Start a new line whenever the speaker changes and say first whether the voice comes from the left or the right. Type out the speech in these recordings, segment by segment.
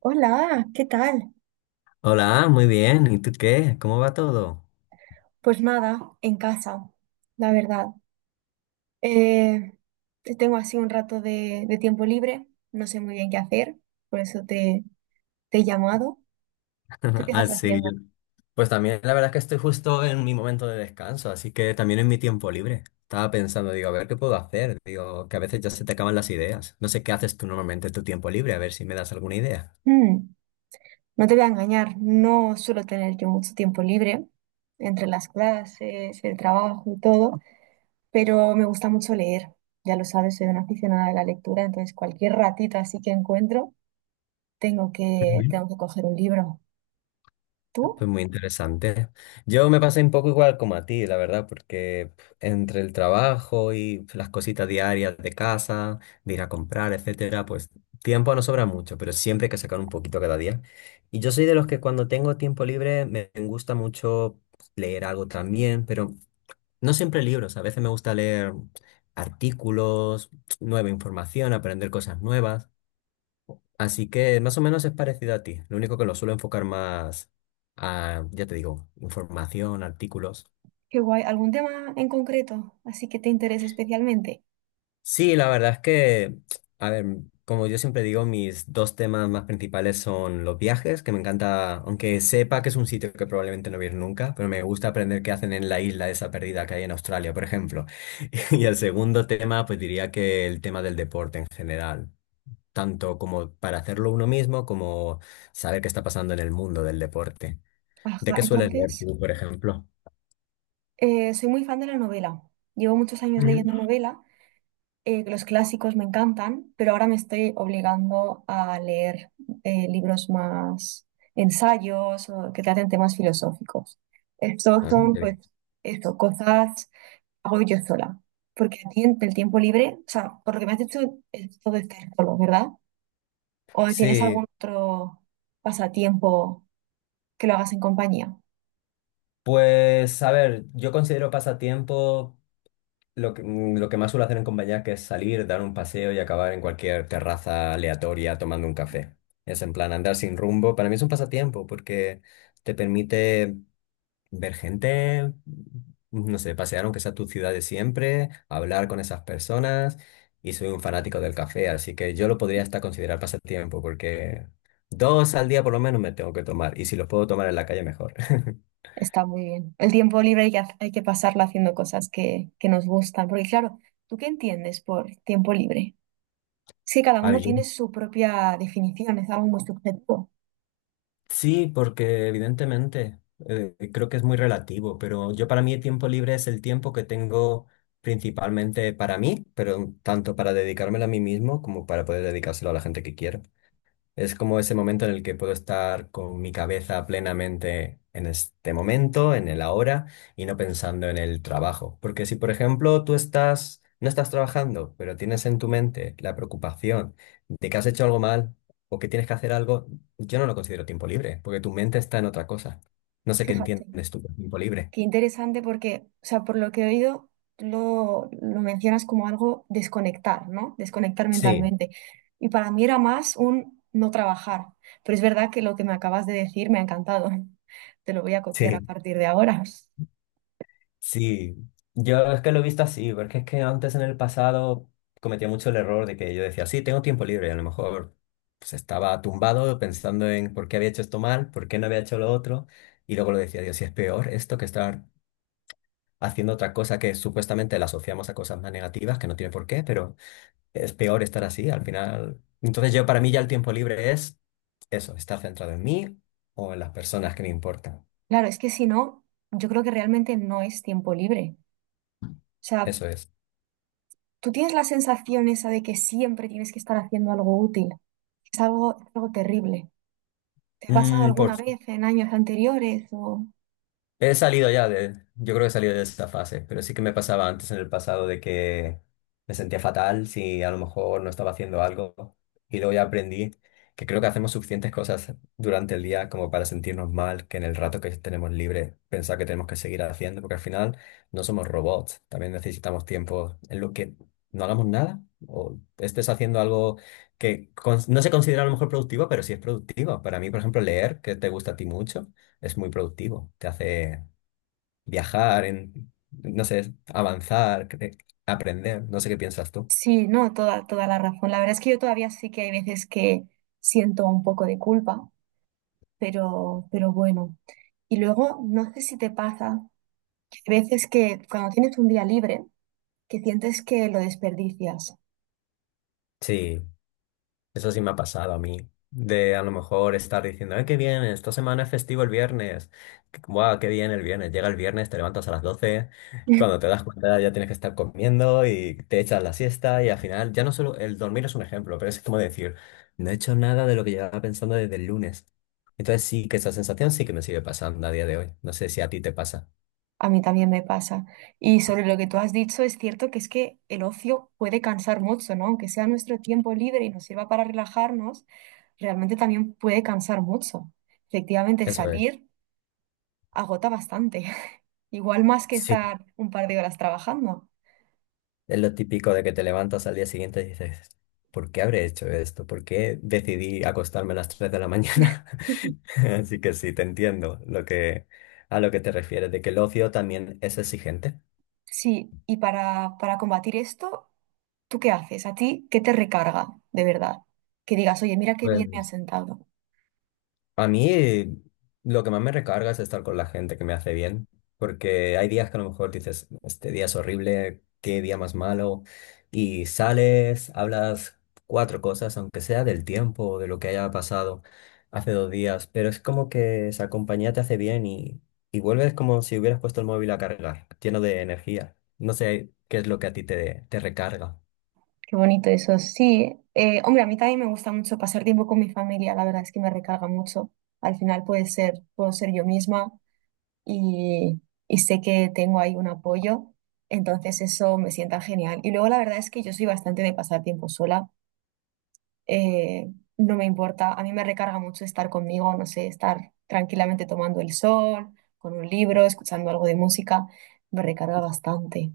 right: Hola, ¿qué tal?
left: Hola, muy bien. ¿Y tú qué? ¿Cómo va todo?
right: Pues nada, en casa, la verdad. Eh, tengo así un rato de tiempo libre, no sé muy bien qué hacer, por eso te he llamado. ¿Tú qué estás
left: Así.
right: haciendo?
left: Pues también la verdad es que estoy justo en mi momento de descanso, así que también en mi tiempo libre. Estaba pensando, digo, a ver qué puedo hacer. Digo, que a veces ya se te acaban las ideas. No sé qué haces tú normalmente en tu tiempo libre, a ver si me das alguna idea.
right: Mm, no te voy a engañar, no suelo tener yo mucho tiempo libre entre las clases, el trabajo y todo, pero me gusta mucho leer. Ya lo sabes, soy una aficionada de la lectura, entonces cualquier ratito así que encuentro,
left: Ujú.
right: tengo que coger un libro. ¿Tú?
left: Pues muy interesante. Yo me pasé un poco igual como a ti, la verdad, porque pf, entre el trabajo y pf, las cositas diarias de casa, de ir a comprar, etcétera, pues tiempo no sobra mucho, pero siempre hay que sacar un poquito cada día. Y yo soy de los que cuando tengo tiempo libre me gusta mucho leer algo también, pero no siempre libros. A veces me gusta leer artículos, nueva información, aprender cosas nuevas. Así que más o menos es parecido a ti. Lo único que lo suelo enfocar más a, ya te digo, información, artículos.
right: Qué guay. ¿Algún tema en concreto? Así que te interese especialmente.
left: Sí, la verdad es que, a ver, como yo siempre digo, mis dos temas más principales son los viajes, que me encanta, aunque sepa que es un sitio que probablemente no voy a ir nunca, pero me gusta aprender qué hacen en la isla esa perdida que hay en Australia, por ejemplo. Y el segundo tema, pues diría que el tema del deporte en general, tanto como para hacerlo uno mismo, como saber qué está pasando en el mundo del deporte. ¿De
right: Ajá,
left: qué sueles leer
right: entonces,
left: tú, por ejemplo?
right: eh, soy muy fan de la novela. Llevo muchos años
left: Ujú.
right: leyendo novela. Los clásicos me encantan, pero ahora me estoy obligando a leer libros más ensayos o que traten temas filosóficos. Estos
left: Ah,
right: son,
left: ok.
right: pues, esto, cosas que hago yo sola. Porque a ti en el tiempo libre, o sea, por lo que me has dicho, es todo estar solo, ¿verdad? ¿O tienes
left: Sí,
right: algún otro pasatiempo? Que lo hagas en compañía.
left: pues a ver, yo considero pasatiempo lo que más suelo hacer en compañía, que es salir, dar un paseo y acabar en cualquier terraza aleatoria tomando un café. Es en plan andar sin rumbo. Para mí es un pasatiempo porque te permite ver gente, no sé, pasear aunque sea tu ciudad de siempre, hablar con esas personas y soy un fanático del café, así que yo lo podría hasta considerar pasatiempo porque dos al día por lo menos me tengo que tomar y si los puedo tomar en la calle mejor.
right: Está muy bien. El tiempo libre hay que pasarlo haciendo cosas que nos gustan. Porque claro, ¿tú qué entiendes por tiempo libre? Sí, cada
left: A
right: uno
left: ver, yo-
right: tiene su propia definición, es algo muy subjetivo.
left: sí, porque evidentemente creo que es muy relativo, pero yo para mí el tiempo libre es el tiempo que tengo principalmente para mí, pero tanto para dedicármelo a mí mismo como para poder dedicárselo a la gente que quiero. Es como ese momento en el que puedo estar con mi cabeza plenamente en este momento, en el ahora, y no pensando en el trabajo. Porque si, por ejemplo, tú estás, no estás trabajando, pero tienes en tu mente la preocupación de que has hecho algo mal o que tienes que hacer algo, yo no lo considero tiempo libre, porque tu mente está en otra cosa. No sé qué
right: Fíjate,
left: entiendes tú por tiempo libre.
right: qué interesante porque, o sea, por lo que he oído, lo mencionas como algo desconectar, ¿no? Desconectar
left: Sí,
right: mentalmente. Y para mí era más un no trabajar. Pero es verdad que lo que me acabas de decir me ha encantado. Te lo voy a copiar a
left: sí.
right: partir de ahora.
left: Sí, yo es que lo he visto así, porque es que antes en el pasado cometía mucho el error de que yo decía, sí, tengo tiempo libre, y a lo mejor pues, estaba tumbado pensando en por qué había hecho esto mal, por qué no había hecho lo otro, y luego lo decía, Dios, si es peor esto que estar haciendo otra cosa que supuestamente la asociamos a cosas más negativas, que no tiene por qué, pero es peor estar así, al final. Entonces yo para mí ya el tiempo libre es eso, estar centrado en mí o en las personas que me importan,
right: Claro, es que si no, yo creo que realmente no es tiempo libre. O sea,
left: eso es.
right: tú tienes la sensación esa de que siempre tienes que estar haciendo algo útil. Es algo terrible. ¿Te ha pasado
left: Mm, por
right: alguna vez en años anteriores? O...
left: He salido ya de, yo creo que he salido de esa fase, pero sí que me pasaba antes en el pasado de que me sentía fatal si a lo mejor no estaba haciendo algo y luego ya aprendí que creo que hacemos suficientes cosas durante el día como para sentirnos mal, que en el rato que tenemos libre pensar que tenemos que seguir haciendo, porque al final no somos robots, también necesitamos tiempo en lo que no hagamos nada o estés haciendo algo que no se considera a lo mejor productivo, pero sí es productivo. Para mí, por ejemplo, leer, que te gusta a ti mucho es muy productivo. Te hace viajar, no sé, avanzar, aprender. No sé qué piensas tú.
right: Sí, no, toda la razón. La verdad es que yo todavía sí que hay veces que siento un poco de culpa, pero bueno. Y luego, no sé si te pasa que hay veces que cuando tienes un día libre, que sientes que lo desperdicias.
left: Sí, eso sí me ha pasado a mí. De a lo mejor estar diciendo, ¡ay, qué bien! Esta semana es festivo el viernes. ¡Guau, qué bien el viernes! Llega el viernes, te levantas a las 12. Cuando te das cuenta ya tienes que estar comiendo y te echas la siesta. Y al final, ya no solo el dormir es un ejemplo, pero es como decir, no he hecho nada de lo que llevaba pensando desde el lunes. Entonces sí que esa sensación sí que me sigue pasando a día de hoy. No sé si a ti te pasa.
right: A mí también me pasa. Y sobre lo que tú has dicho, es cierto que es que el ocio puede cansar mucho, ¿no? Aunque sea nuestro tiempo libre y nos sirva para relajarnos, realmente también puede cansar mucho. Efectivamente,
left: Eso es.
right: salir agota bastante, igual más que
left: Sí,
right: estar un par de horas trabajando.
left: es lo típico de que te levantas al día siguiente y dices, ¿por qué habré hecho esto? ¿Por qué decidí acostarme a las 3 de la mañana? Así que sí, te entiendo lo que, a lo que te refieres, de que el ocio también es exigente.
right: Sí, y para combatir esto, ¿tú qué haces? ¿A ti qué te recarga de verdad? Que digas, oye, mira qué bien me ha
left: Pues,
right: sentado.
left: a mí lo que más me recarga es estar con la gente que me hace bien, porque hay días que a lo mejor dices, este día es horrible, qué día más malo, y sales, hablas cuatro cosas, aunque sea del tiempo o de lo que haya pasado hace 2 días, pero es como que esa compañía te hace bien y vuelves como si hubieras puesto el móvil a cargar, lleno de energía. No sé qué es lo que a ti te recarga.
right: Qué bonito eso, sí. Hombre, a mí también me gusta mucho pasar tiempo con mi familia, la verdad es que me recarga mucho. Al final puedo ser yo misma y, y sé que tengo ahí un apoyo, entonces eso me sienta genial. Y luego la verdad es que yo soy bastante de pasar tiempo sola, eh, no me importa, a mí me recarga mucho estar conmigo, no sé, estar tranquilamente tomando el sol, con un libro, escuchando algo de música, me recarga bastante.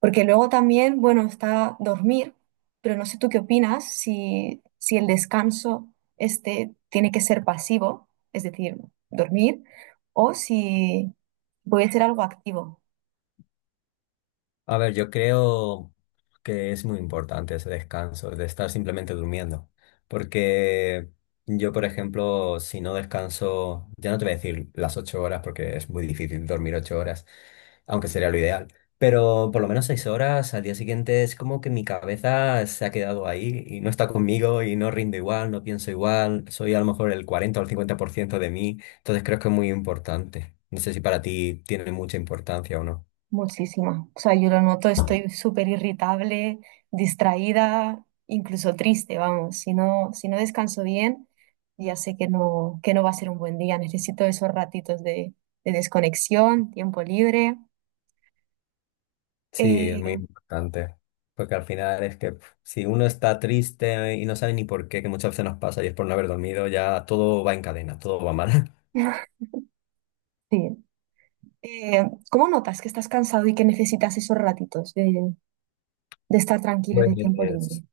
right: Porque luego también, bueno, está dormir, pero no sé tú qué opinas si, si el descanso este tiene que ser pasivo, es decir, dormir, o si puede ser algo activo,
left: A ver, yo creo que es muy importante ese descanso, de estar simplemente durmiendo, porque yo, por ejemplo, si no descanso, ya no te voy a decir las ocho horas, porque es muy difícil dormir 8 horas, aunque sería lo ideal, pero por lo menos 6 horas al día siguiente es como que mi cabeza se ha quedado ahí y no está conmigo y no rindo igual, no pienso igual, soy a lo mejor el 40 o el 50% de mí, entonces creo que es muy importante. No sé si para ti tiene mucha importancia o no.
right: muchísimo. O sea, yo lo noto, estoy súper irritable, distraída, incluso triste, vamos. Si no, si no descanso bien, ya sé que que no va a ser un buen día. Necesito esos ratitos de desconexión, tiempo libre.
left: Sí, es
right: Eh,
left: muy importante, porque al final es que pf, si uno está triste y no sabe ni por qué, que muchas veces nos pasa y es por no haber dormido, ya todo va en cadena, todo va mal.
right: sí. Eh, ¿Cómo notas que estás cansado y que necesitas esos ratitos de estar tranquilo y de tiempo libre?
left: Pues,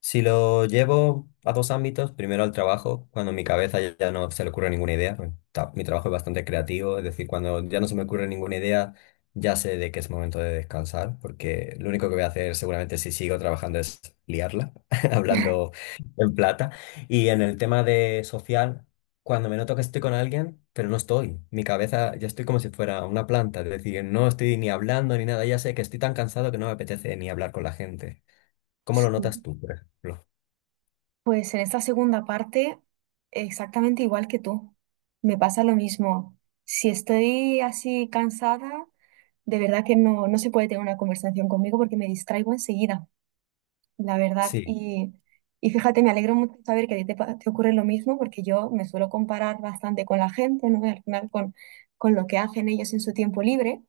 left: si lo llevo a dos ámbitos, primero al trabajo, cuando mi cabeza ya no se le ocurre ninguna idea, pues, mi trabajo es bastante creativo, es decir, cuando ya no se me ocurre ninguna idea, ya sé de que es momento de descansar, porque lo único que voy a hacer seguramente si sigo trabajando es liarla, hablando en plata. Y en el tema de social, cuando me noto que estoy con alguien, pero no estoy, mi cabeza ya estoy como si fuera una planta, es decir, no estoy ni hablando ni nada, ya sé que estoy tan cansado que no me apetece ni hablar con la gente. ¿Cómo lo
right: Sí.
left: notas tú, por ejemplo?
right: Pues en esta segunda parte, exactamente igual que tú. Me pasa lo mismo. Si estoy así cansada, de verdad que no se puede tener una conversación conmigo porque me distraigo enseguida, la verdad.
left: Sí,
right: Y fíjate, me alegro mucho saber que a ti te ocurre lo mismo porque yo me suelo comparar bastante con la gente, ¿no? Y al final con lo que hacen ellos en su tiempo libre.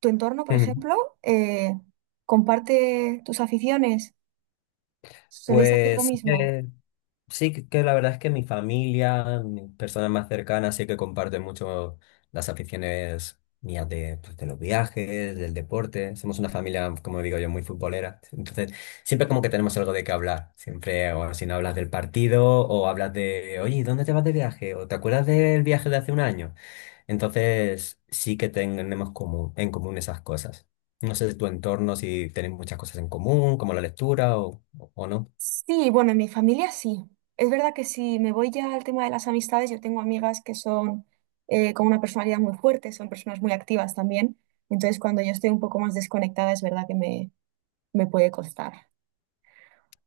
right: ¿Tu entorno, por
left: ujú.
right: ejemplo, eh, comparte tus aficiones? ¿Soléis hacer lo
left: Pues sí
right: mismo?
left: que, sí que que la verdad es que mi familia, mis personas más cercanas, sí que comparten mucho las aficiones mías de, pues, de los viajes, del deporte. Somos una familia, como digo yo, muy futbolera. Entonces, siempre como que tenemos algo de qué hablar. Siempre, o si no hablas del partido, o hablas de, oye, ¿dónde te vas de viaje? ¿O te acuerdas del viaje de hace un año? Entonces, sí que tenemos común, en común esas cosas. No sé de tu entorno si tenéis muchas cosas en común, como la lectura o no.
right: Sí, bueno, en mi familia sí. Es verdad que si me voy ya al tema de las amistades, yo tengo amigas que son con una personalidad muy fuerte, son personas muy activas también. Entonces, cuando yo estoy un poco más desconectada, es verdad que me puede costar.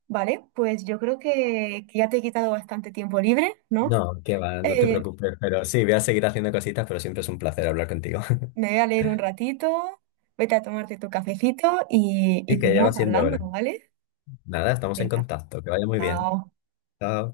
right: Vale, pues yo creo que ya te he quitado bastante tiempo libre,
left: No,
right: ¿no?
left: que va, no te
right: Eh,
left: preocupes, pero sí, voy a seguir haciendo cositas, pero siempre es un placer hablar contigo.
right: me voy a leer un ratito, vete a tomarte tu cafecito y
left: Y que ya va
right: seguimos
left: siendo
right: hablando,
left: hora.
right: ¿vale?
left: Nada, estamos en
right: Venga,
left: contacto, que vaya muy bien.
right: chao.
left: Chao.